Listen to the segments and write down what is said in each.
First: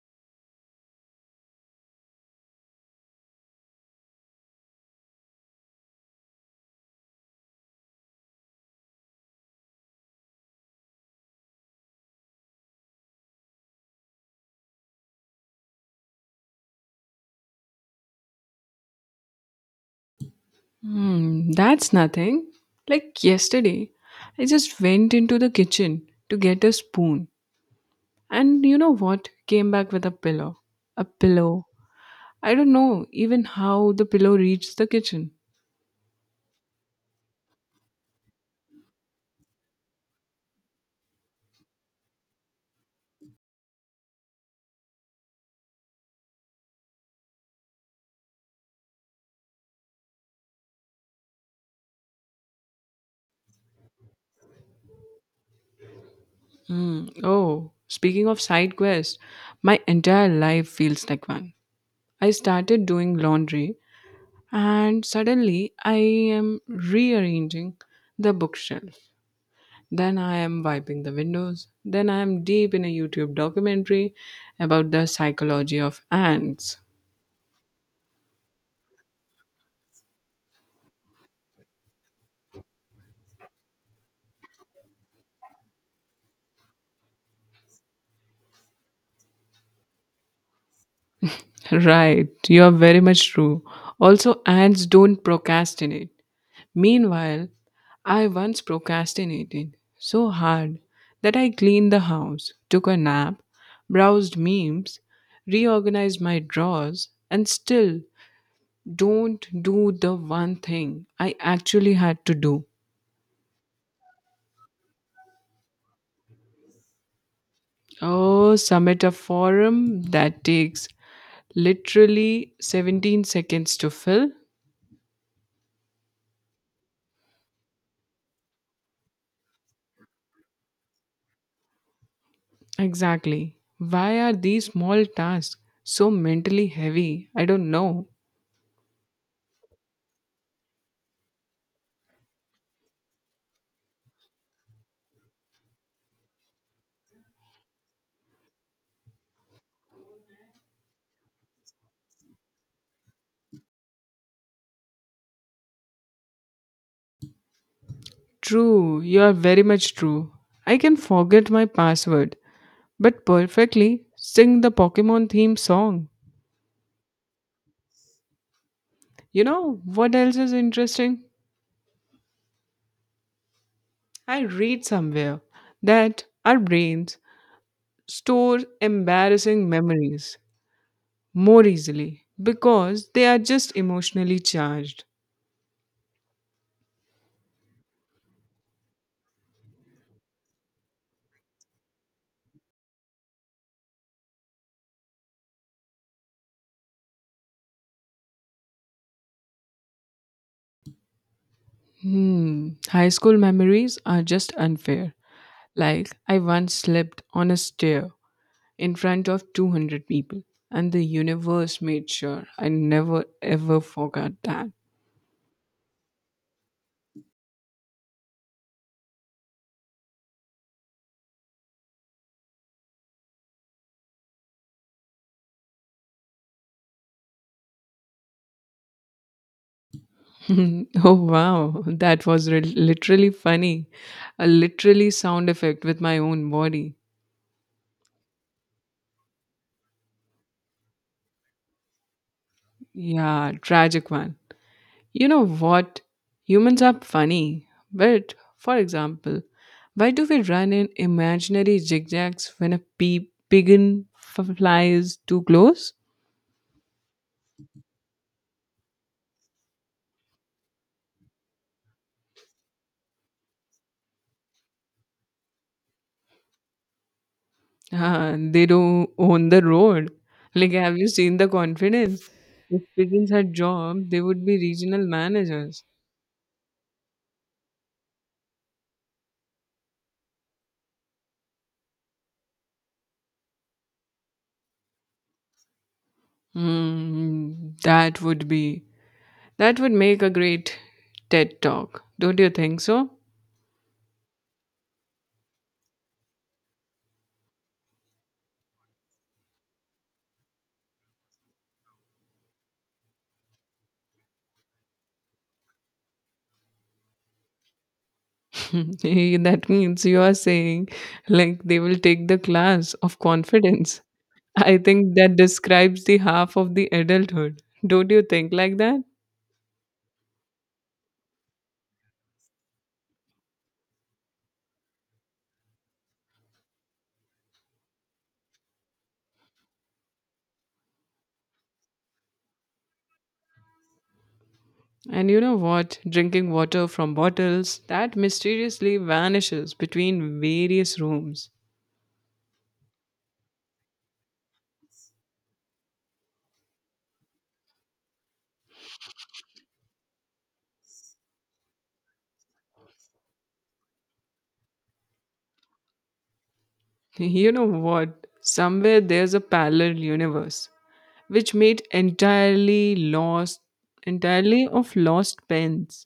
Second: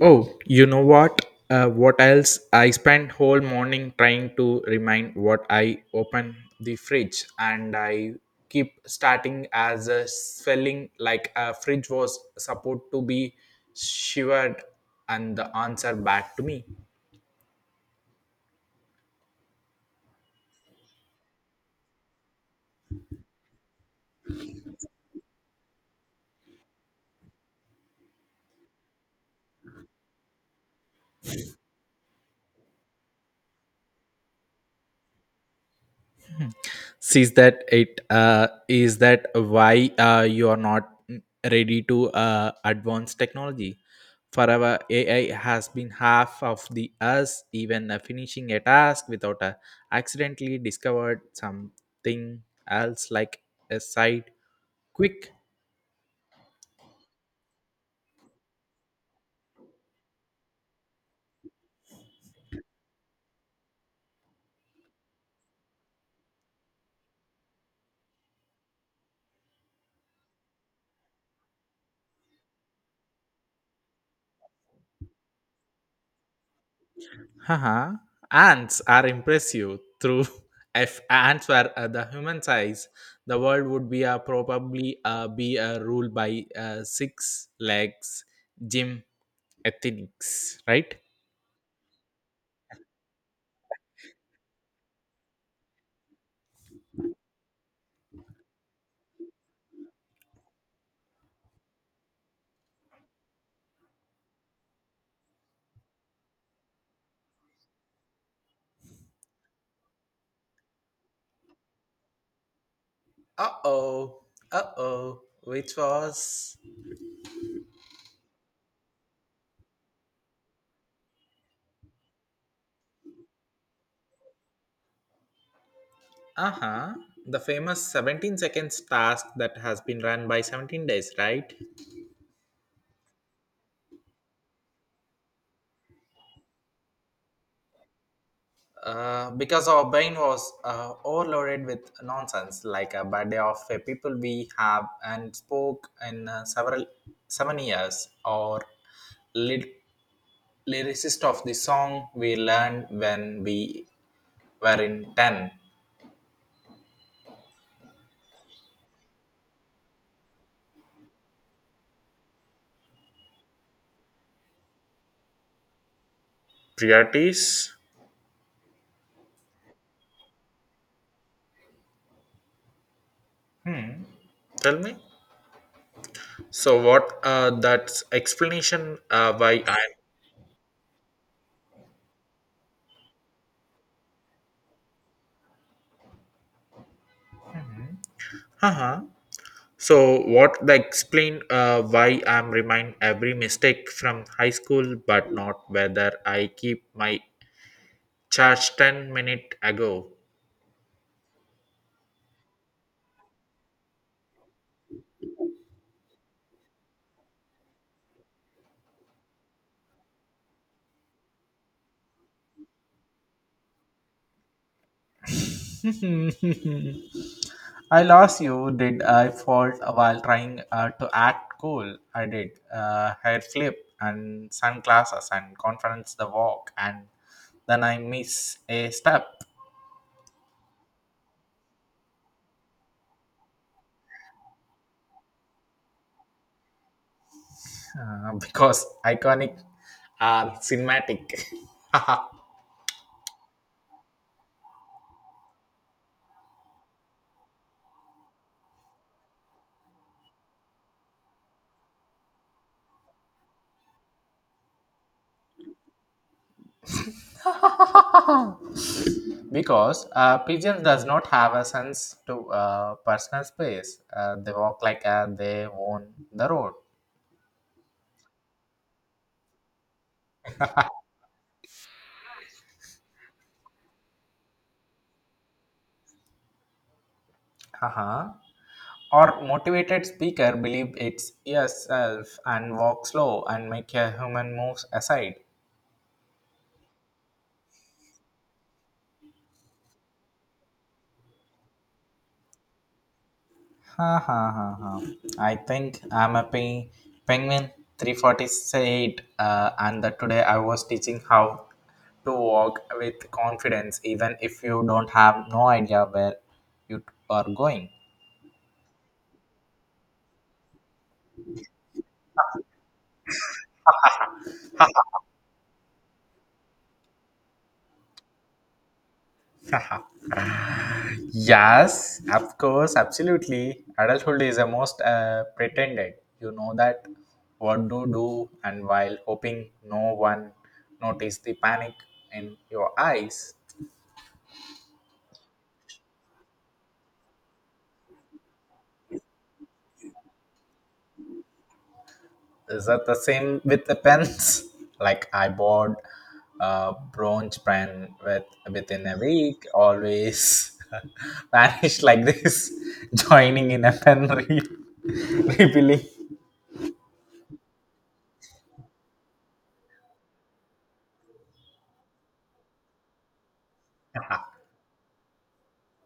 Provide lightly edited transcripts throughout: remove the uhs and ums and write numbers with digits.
Oh, you know what? What else? I spent whole morning trying to remind what I open the fridge, and I keep starting as a spelling like a fridge was supposed to be shivered, and the answer back to me. Hmm, that's nothing. Like yesterday, I just went into the kitchen to get a spoon, and you know what? Came back with a pillow. A pillow. I don't know even how the pillow reached the kitchen. Hmm. Sees that it is that why you are not ready to advance technology forever ai has been half of the us even finishing a task without a accidentally discovered something else like a side quick. Hmm. Oh, speaking of side quests, my entire life feels like one. I started doing laundry, and suddenly I am rearranging the bookshelf. Then I am wiping the windows. Then I am deep in a YouTube documentary about the psychology of ants. Haha, ants are impressive. Through if ants were the human size, the world would be probably be ruled by six legs gym ethics, right? Right, you are very much true. Also, ants don't procrastinate. Meanwhile, I once procrastinated so hard that I cleaned the house, took a nap, browsed memes, reorganized my drawers, and still don't do the one thing I actually had to do. Uh oh, uh oh, which was Oh, submit a forum that takes literally 17 seconds to fill. uh huh the famous 17 seconds task that has been run by 17 days, right? Exactly. Why are these small tasks so mentally heavy? I don't know. Because our brain was overloaded with nonsense, like a birthday of a people we have and spoke in several 7 years, or ly- lyricist of the song we learned when we were in ten. True, you are very much true. I can forget my password, but perfectly sing the Pokemon theme song. Priorities. You know what else is interesting? Hmm. I Tell read me. somewhere that our So brains what? That's store explanation. Why embarrassing I'm. memories more easily because they are just emotionally charged. Uh huh. So what they explain why I'm remind every mistake from high school, but not whether I keep my charge 10 minute ago. Hmm, high school memories are just unfair. Like, I once slept on a stair in front of 200 people, and the universe made sure I never ever forgot that. I lost you. Did I fault while trying to act cool? I did. Hair flip and sunglasses and conference the walk and then I miss a step. Oh wow, that was literally funny. A literally sound effect with my own body. Because iconic cinematic. Yeah, tragic one. You know what? Humans are funny. But, for example, why do we run in imaginary zigzags when a pea pigeon flies too close? Because pigeons does not have a sense to personal space they walk like they own the road. Ah, they don't own the road. Like, have you seen the confidence? If pigeons had job, they would be regional managers. Uh-huh. Or motivated speaker believe it's yourself and walk slow and make a human moves aside. Hmm, that would be. That would make a great TED talk. Don't you think so? Ha, ha, ha, ha. I think I'm a penguin 348 and that today I was teaching how to walk with confidence even if you don't have no idea where you are going. Hey, that means you are saying like they will take the class of confidence. I think that describes the half of the adulthood. Don't you think like that? Yes, of course, absolutely. Adulthood is a most pretended. You know that what to do, and while hoping no one notice the panic in your eyes. And you know what? Drinking water from bottles that mysteriously vanishes between various rooms. Is that the same with the pens? Like I bought a bronze pen with within a week, always vanished like this, joining in a pen refilling. You know what? Somewhere there's a parallel universe which made entirely lost, entirely of lost pens,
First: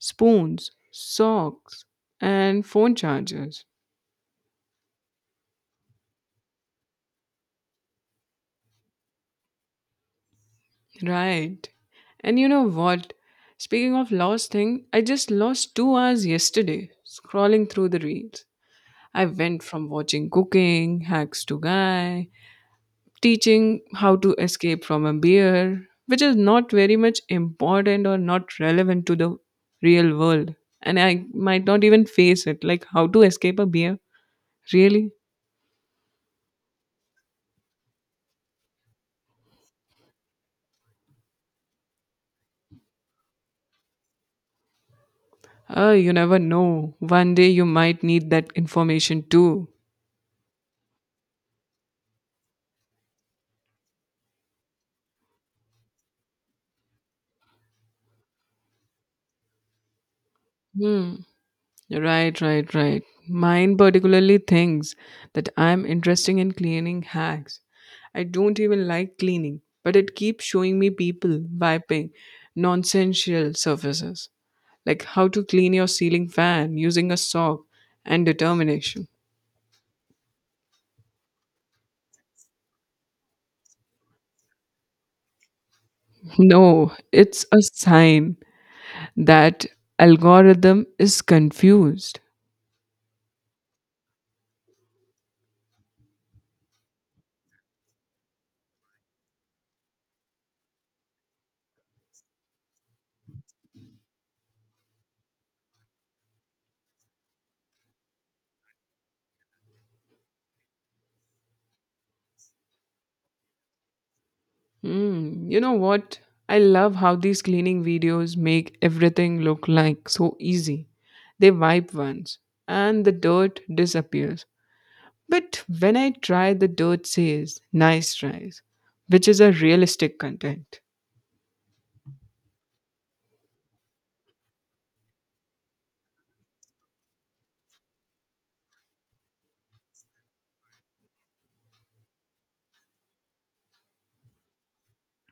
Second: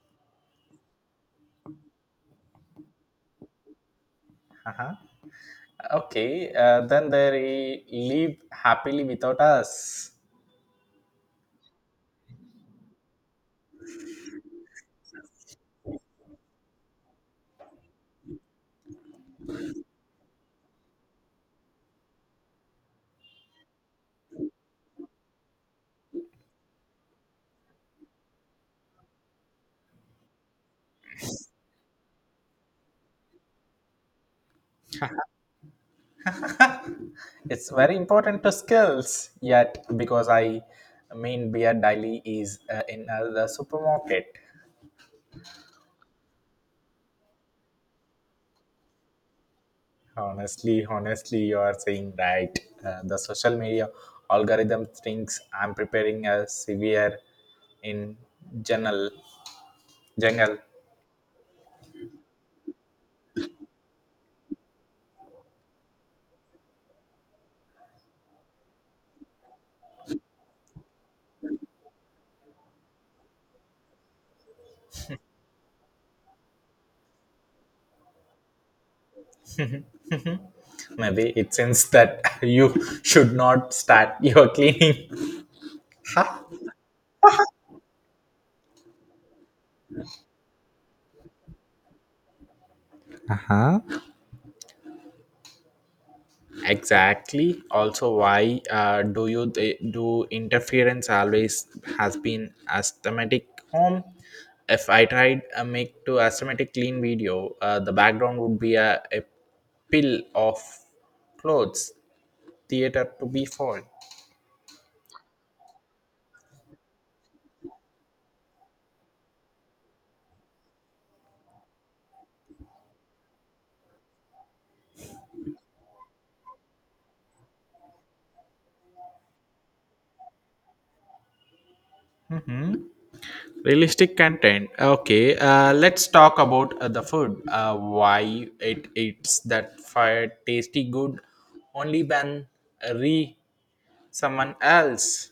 spoons, socks, and phone chargers. Uh-huh. Okay, then they live happily without us. Right. And you know what? Speaking of lost thing, I just lost 2 hours yesterday scrolling through the reels. I went from watching cooking, hacks to guy, teaching how to escape from a beer, which is not very much important or not relevant to the real world. And I might not even face it, like how to escape a beer. Really? It's very important to skills, yet, because I mean, beer daily is in the supermarket. You never know. One day you might need that information too. Honestly, honestly, you are saying right. The social media algorithm thinks I'm preparing a severe in general jungle. Hmm. Right, right, right. Mine particularly thinks that I'm interested in cleaning hacks. I don't even like cleaning, but it keeps showing me people wiping nonsensical surfaces, like how to clean your ceiling fan using a sock and determination. Maybe it seems that you should not start your cleaning. Huh? No, it's a sign that algorithm is confused. Uh huh. Exactly, also why do you do interference always has been asthmatic home if I tried make to asthmatic clean video the background would be a pill of clothes theater to be fall. Mm, you know what? I love how these cleaning videos make everything look like so easy. They wipe once and the dirt disappears. But when I try, the dirt says, nice tries, which is a realistic content. Hmm? Realistic content, okay, let's talk about the food why it's that fire tasty good only when re someone else.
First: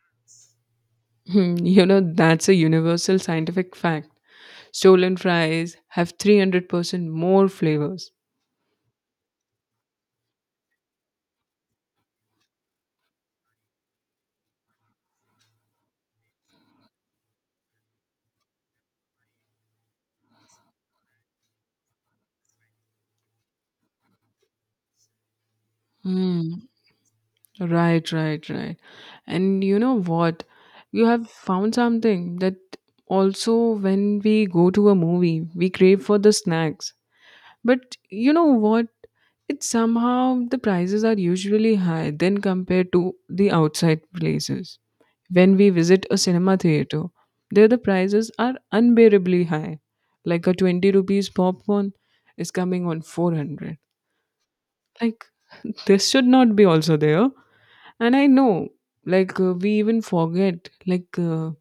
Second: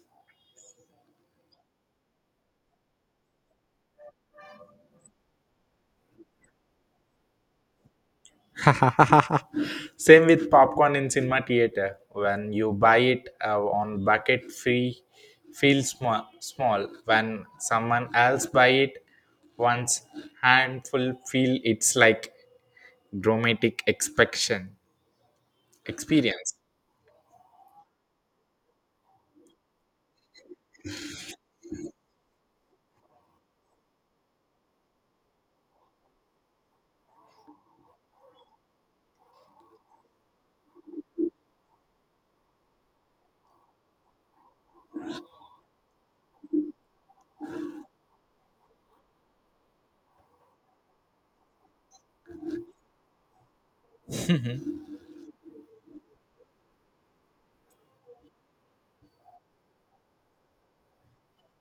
Hmm, you know, that's a universal scientific fact. Stolen fries have 300% more flavors. Same with popcorn in cinema theater. When you buy it on bucket free, feels small, small. When someone else buy it, one's handful feel it's like dramatic expectation experience. Hmm. Right, right, right. And you know what? You have found something that also when we go to a movie, we crave for the snacks. But you know what? It's somehow the prices are usually high than compared to the outside places. When we visit a cinema theater, there the prices are unbearably high. Like a 20 rupees popcorn is coming on 400. Like, this should not be also there. And I know, like, we even forget, like,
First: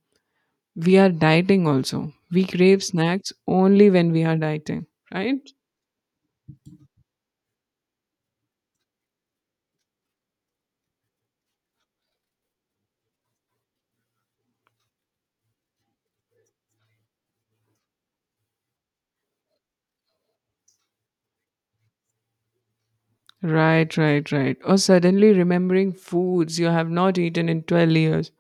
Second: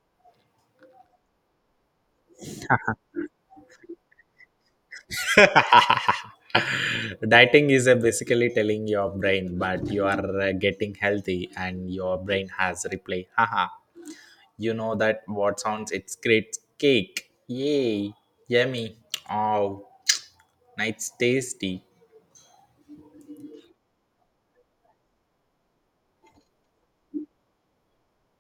we are dieting also. We crave snacks only when we are dieting, right? Dieting is basically telling your brain, but you are getting healthy, and your brain has reply. Haha. You know that what sounds? It's great cake. Yay! Yummy. Oh, nice tasty. Right, right, right. Or suddenly remembering foods you have not eaten in 12 years.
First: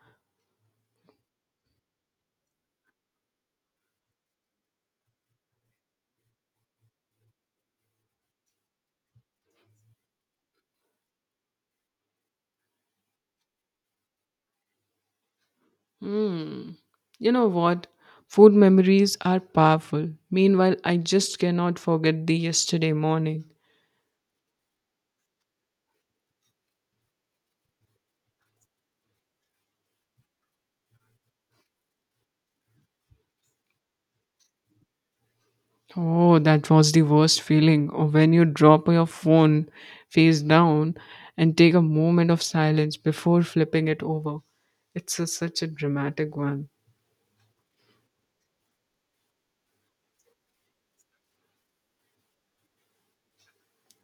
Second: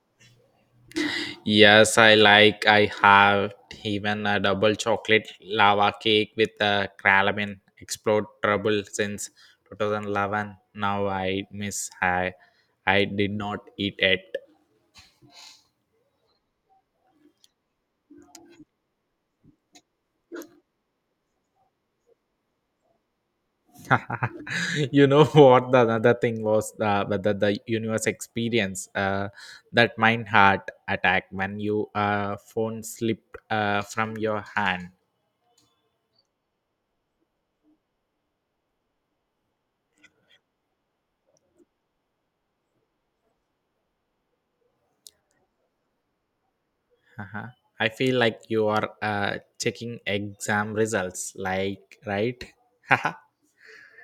Yes, I like. I have even a double chocolate lava cake with a caramel explode trouble since 2011. Now I miss. I did not eat it. Hmm. You know what? Food memories are powerful. Meanwhile, I just cannot forget the yesterday morning. You know what the another thing was whether the universe experience that mind heart attack when you phone slipped from your hand. Oh, that was the worst feeling of when you drop your phone face down and take a moment of silence before flipping it over. It's a such a dramatic one. Uh-huh. I feel like you are checking exam results like right.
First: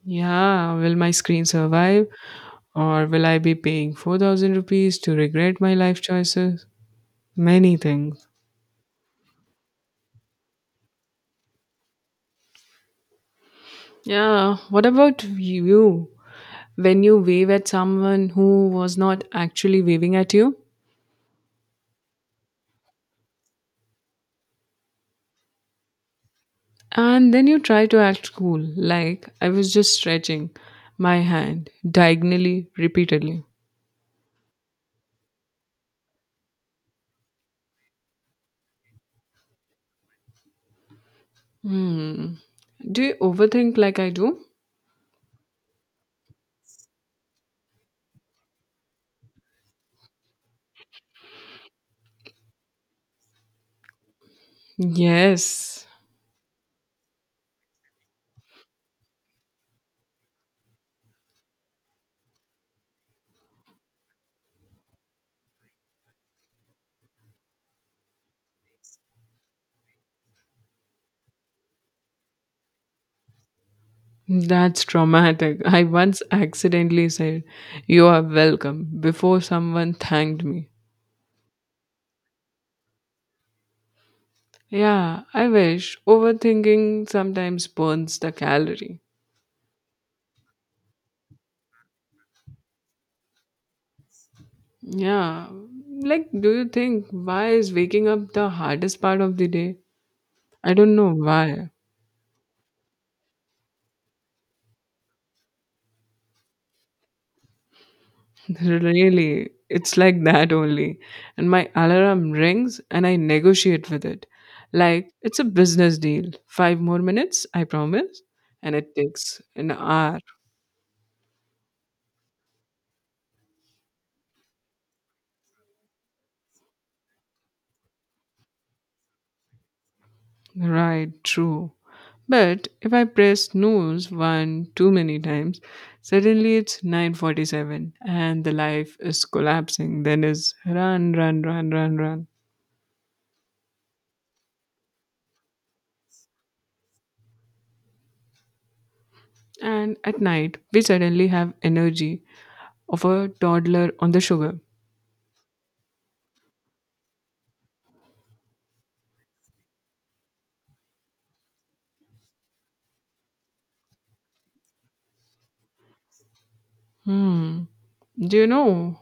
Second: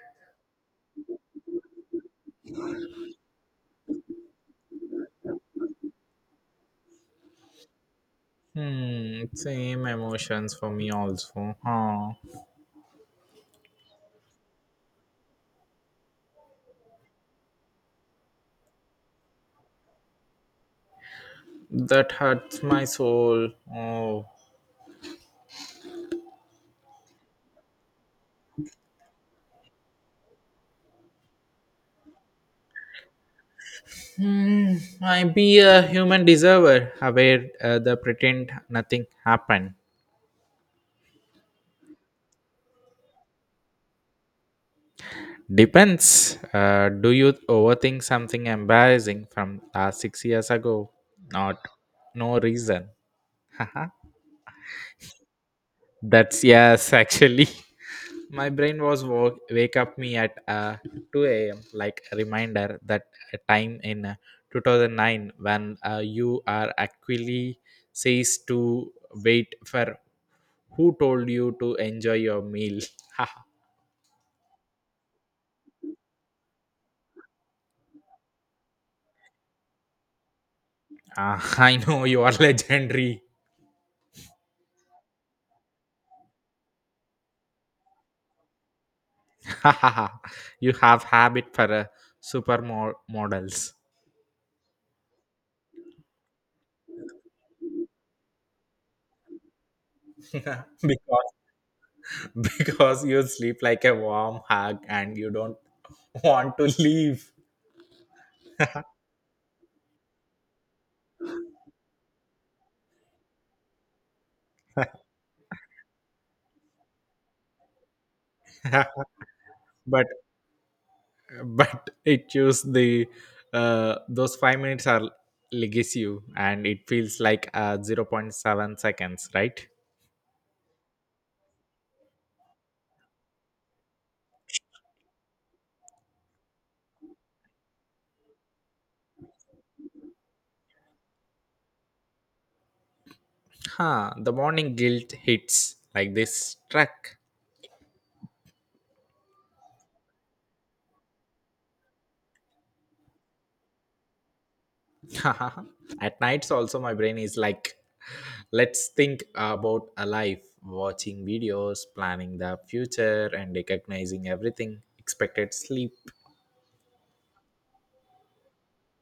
Yeah, will my screen survive? Or will I be paying 4000 rupees to regret my life choices? Many things. Hmm, same emotions for me also huh. Yeah, what about you? When you wave at someone who was not actually waving at you? That hurts my soul. Oh. And then you try to act cool, like I was just stretching my hand diagonally repeatedly. Hmm, I be a human deserver, aware the pretend nothing happened. Hmm. Do you overthink like I do? Depends. Do you overthink something embarrassing from last 6 years ago? Not, no reason. Yes. That's yes, actually. My brain was woke, wake up me at 2 a.m. like a reminder that a time in 2009 when you are actually says to wait for who told you to enjoy your meal. That's traumatic. I once accidentally said, you are welcome, before someone thanked me. Ah, I know you are legendary. Yeah, I wish. Overthinking sometimes burns the calorie. You have habit for super models. Yeah. Like, do you think why is waking up the hardest part of the day? I don't know because why. because you sleep like a warm hug and you don't want to leave. Really, it's like that only. And my alarm rings and I negotiate with it. Like, it's a business deal. Five more minutes, I promise. And it takes an but hour. but it chose the those 5 minutes are legacy and it feels like 0 point 0.7 seconds right. Right, true. But if I press snooze one too many times, suddenly it's 9:47 and the life is collapsing. Then is run, run, run, run, run. Huh, the morning guilt hits like this truck. And at night, we suddenly have energy of a toddler on the sugar. At nights also my brain is like let's think about a life watching videos planning the future and recognizing everything expected sleep. Hmm. Do you know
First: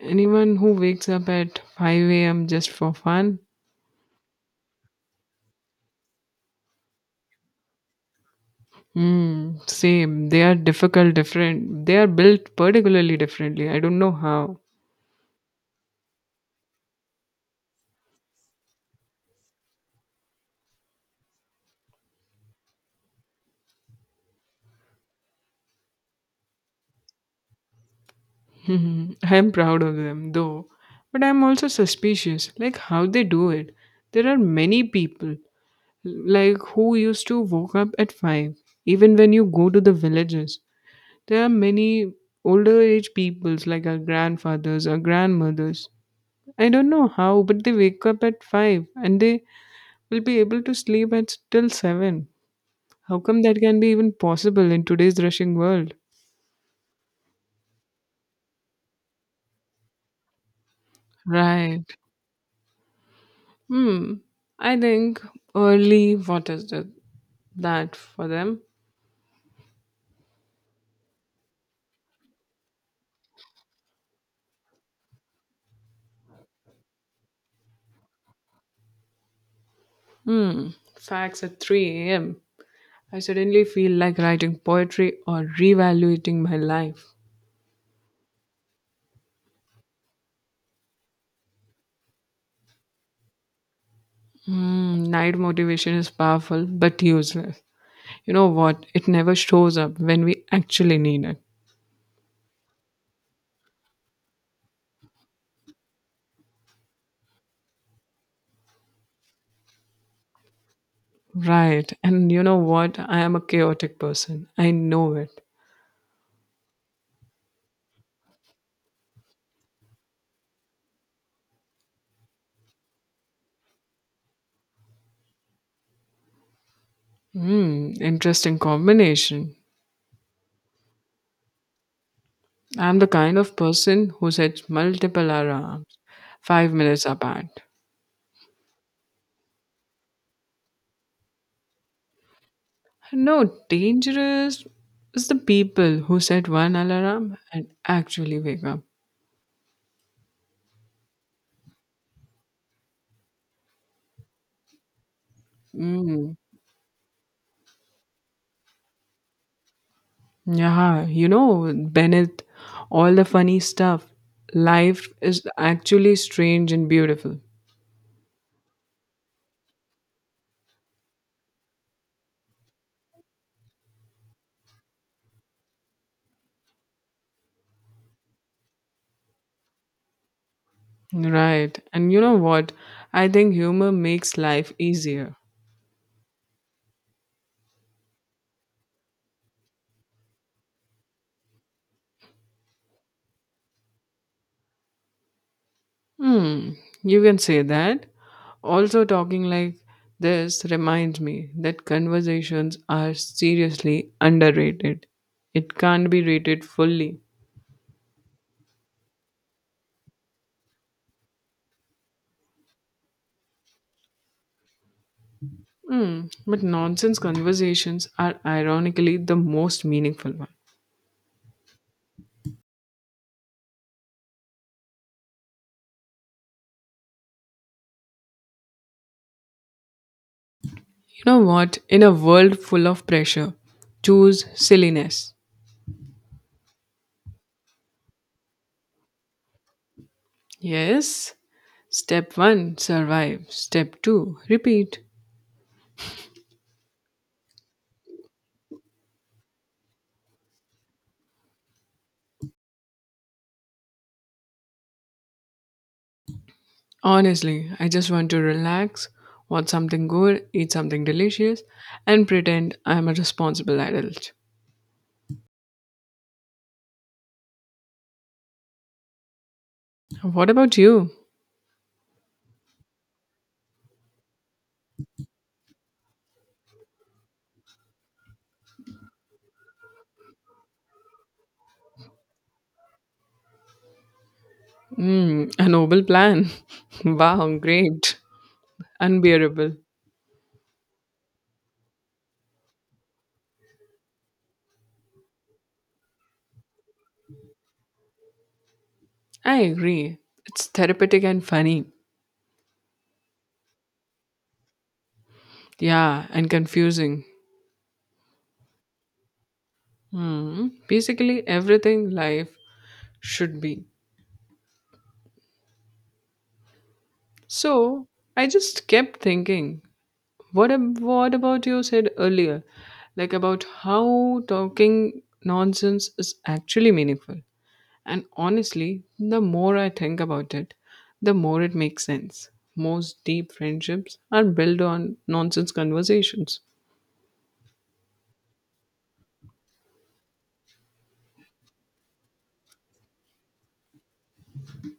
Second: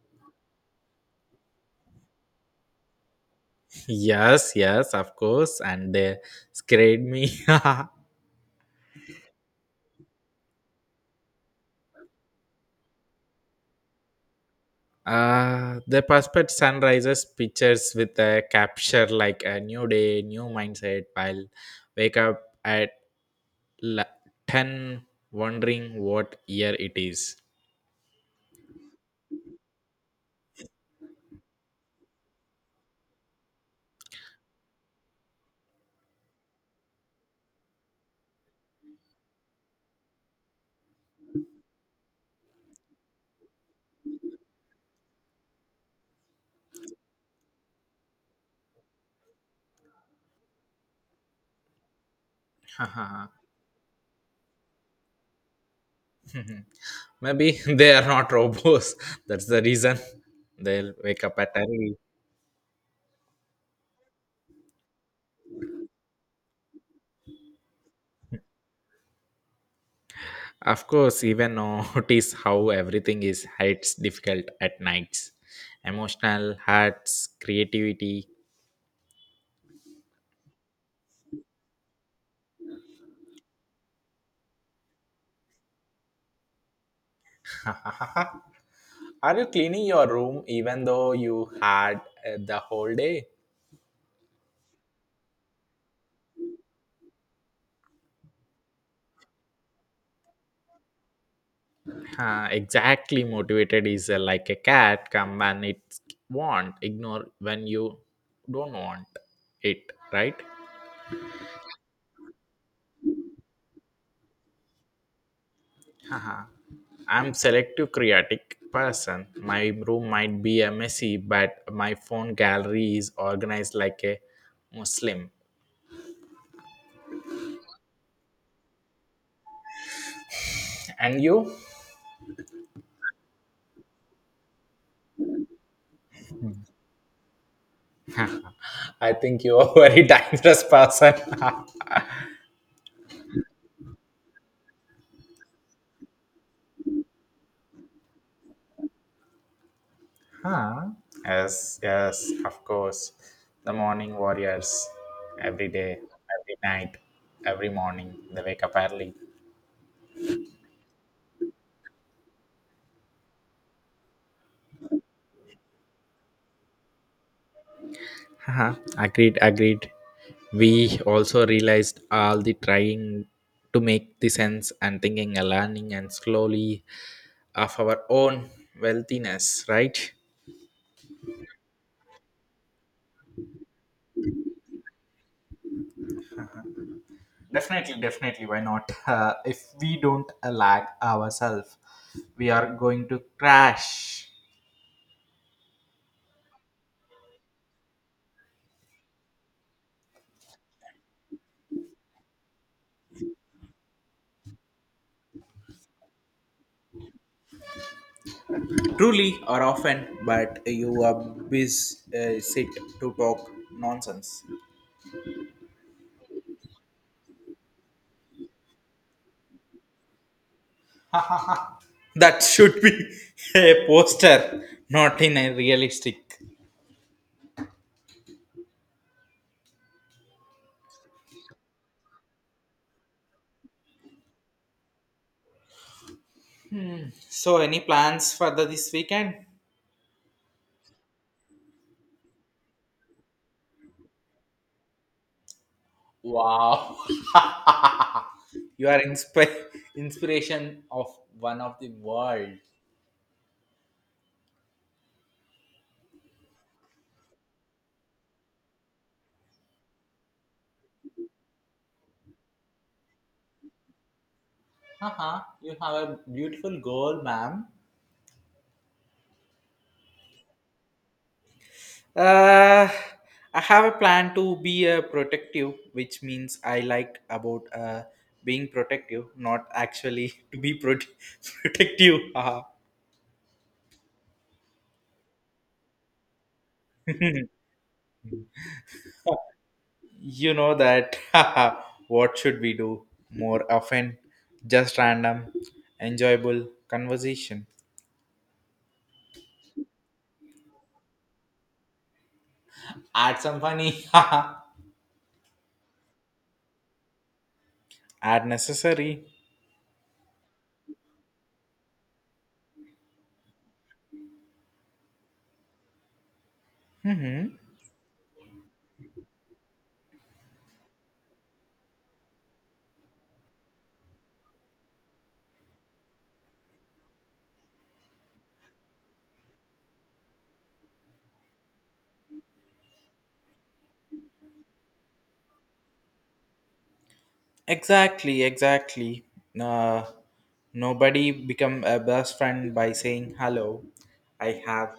anyone who wakes up at 5 a.m. just for fun? Yes, yes, of course, and they scared me. Hmm. Same. They are difficult, different. They are built particularly differently. I don't know how. The Perspet sunrises pictures with a capture like a new day, new mindset. I'll wake up at la- 10 wondering what year it is. Hmm. I am proud of them, though. But I'm also suspicious, like how they do it. There are many people, like who used to woke up at 5. Even when you go to the villages, there are many older age peoples, like our grandfathers, our grandmothers, I don't know how, but they wake up at 5 and they will be able to sleep at till 7. How come that can be even possible in today's rushing world? Maybe they are not robots. That's the reason they'll wake up at Right. early. Hmm. I think early, what is the, that for them? Of course, even notice how everything is heights difficult at nights. Emotional, hearts, creativity. Hmm. Facts at 3 a.m. I suddenly feel like writing poetry or reevaluating my life. Are you cleaning your room even though you had the whole day? Hmm. Night motivation is powerful but useless. You know what? It never shows up when we actually need it. Huh, exactly. Motivated is like a cat. Come when it want, ignore when you don't want it. Right? Right. And you know what? I am a chaotic person. I know it. Haha. I'm selective creative person. My room might be a messy, but my phone gallery is organized like a Muslim. Hmm, interesting combination. And you? I'm the kind of person who sets multiple alarms. 5 minutes apart. I think you are a very dangerous person. No, dangerous is the people who set one alarm and actually wake up. Huh? Yes, yes, of course. The morning warriors. Every day, Mm. every night, every morning, they wake up early. Yeah, you know, Bennett, all the funny stuff. Life is actually strange and beautiful. Haha, agreed, agreed. We also realized all the trying to make the sense and thinking and learning and slowly of our own wealthiness, right? Right. And you know what? I think humor makes life easier. Definitely, definitely. Why not? If we don't lag ourselves, we are going to crash. Hmm. You can say that. Also, talking like this reminds me that conversations are seriously underrated. It can't be rated fully. Truly or often, but you are busy sit to talk nonsense. Hmm. But nonsense conversations are ironically the most meaningful one. That should be a poster, not in a realistic. You know what? In a world full of pressure, choose silliness. So, any plans for the, this weekend? Yes. Step 1 survive. Step 2 repeat. Wow, you are inspiration of one of the world. Honestly, I just want to relax, watch something good, eat something delicious, and pretend I'm a responsible adult. Haha, you have a beautiful goal, ma'am. What about you? Uh, I have a plan to be a protective, which means I like about being protective, not actually to be protective. Haha. Mm, a noble plan. Wow, great. Unbearable. You know that. What should we do more often? Just random, enjoyable conversation. I agree. It's therapeutic and funny. Add some funny. Yeah, and confusing. Add necessary. Hmm. Basically, everything life should be. Hmm. So, I just kept thinking, what about you said earlier, like about how talking nonsense is actually meaningful? And honestly, the more I think about it, the more it makes sense. Most deep friendships are built on nonsense conversations. Exactly, exactly. Uh, Nobody become a best friend by saying hello. I have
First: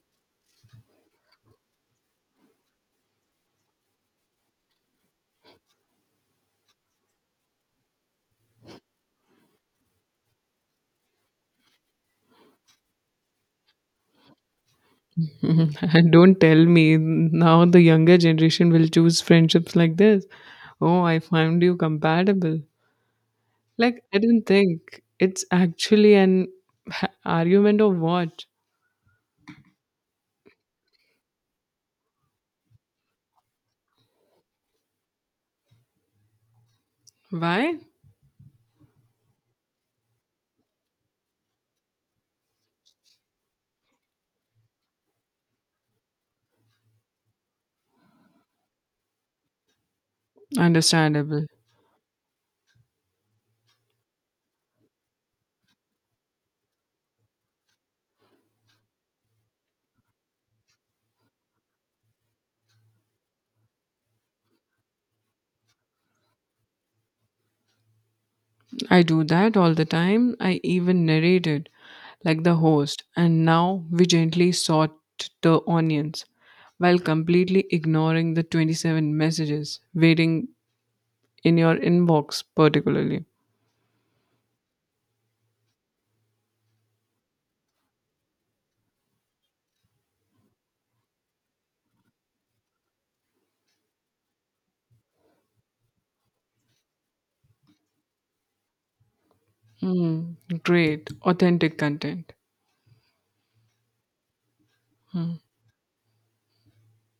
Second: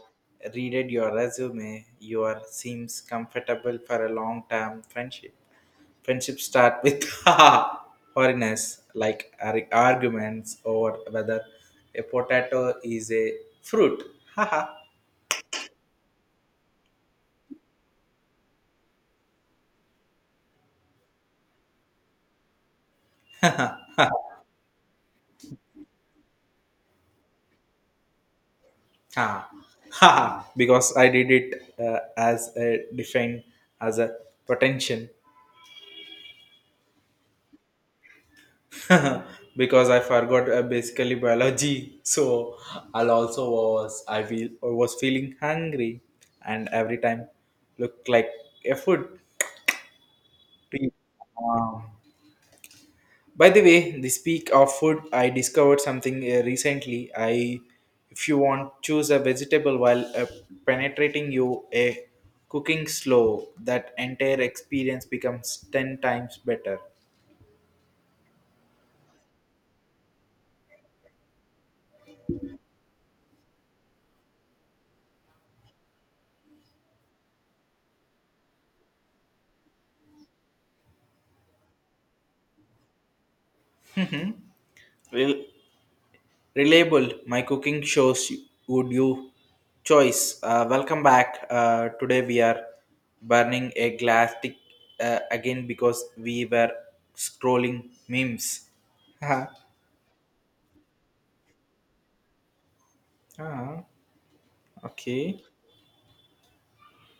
readed your resume. You are seems comfortable for a long term friendship. Friendship start with ha foreigners like arguments over whether a potato is a fruit. Ha ha And don't tell me now the younger generation will choose friendships like this. Oh, I found you compatible. Like, ha I don't think it's actually an argument of what? ha ha because I did it as a defined as a potential. Why? Because I forgot basically biology. So I'll also was I feel was feeling hungry, and every time look like a food. To eat. Understandable. Um, by the way, the speak of food, I discovered something recently. I if you want choose a vegetable while penetrating you a cooking slow that entire experience becomes 10 times better. I do that all the time. I even narrated like the host, and now we gently sort the onions while completely ignoring the 27 messages waiting in your inbox, particularly. Real reliable my cooking shows you- would you choice welcome back today we are burning a glass stick again because we were scrolling memes. Ah, Mm, great, authentic content. ah, okay.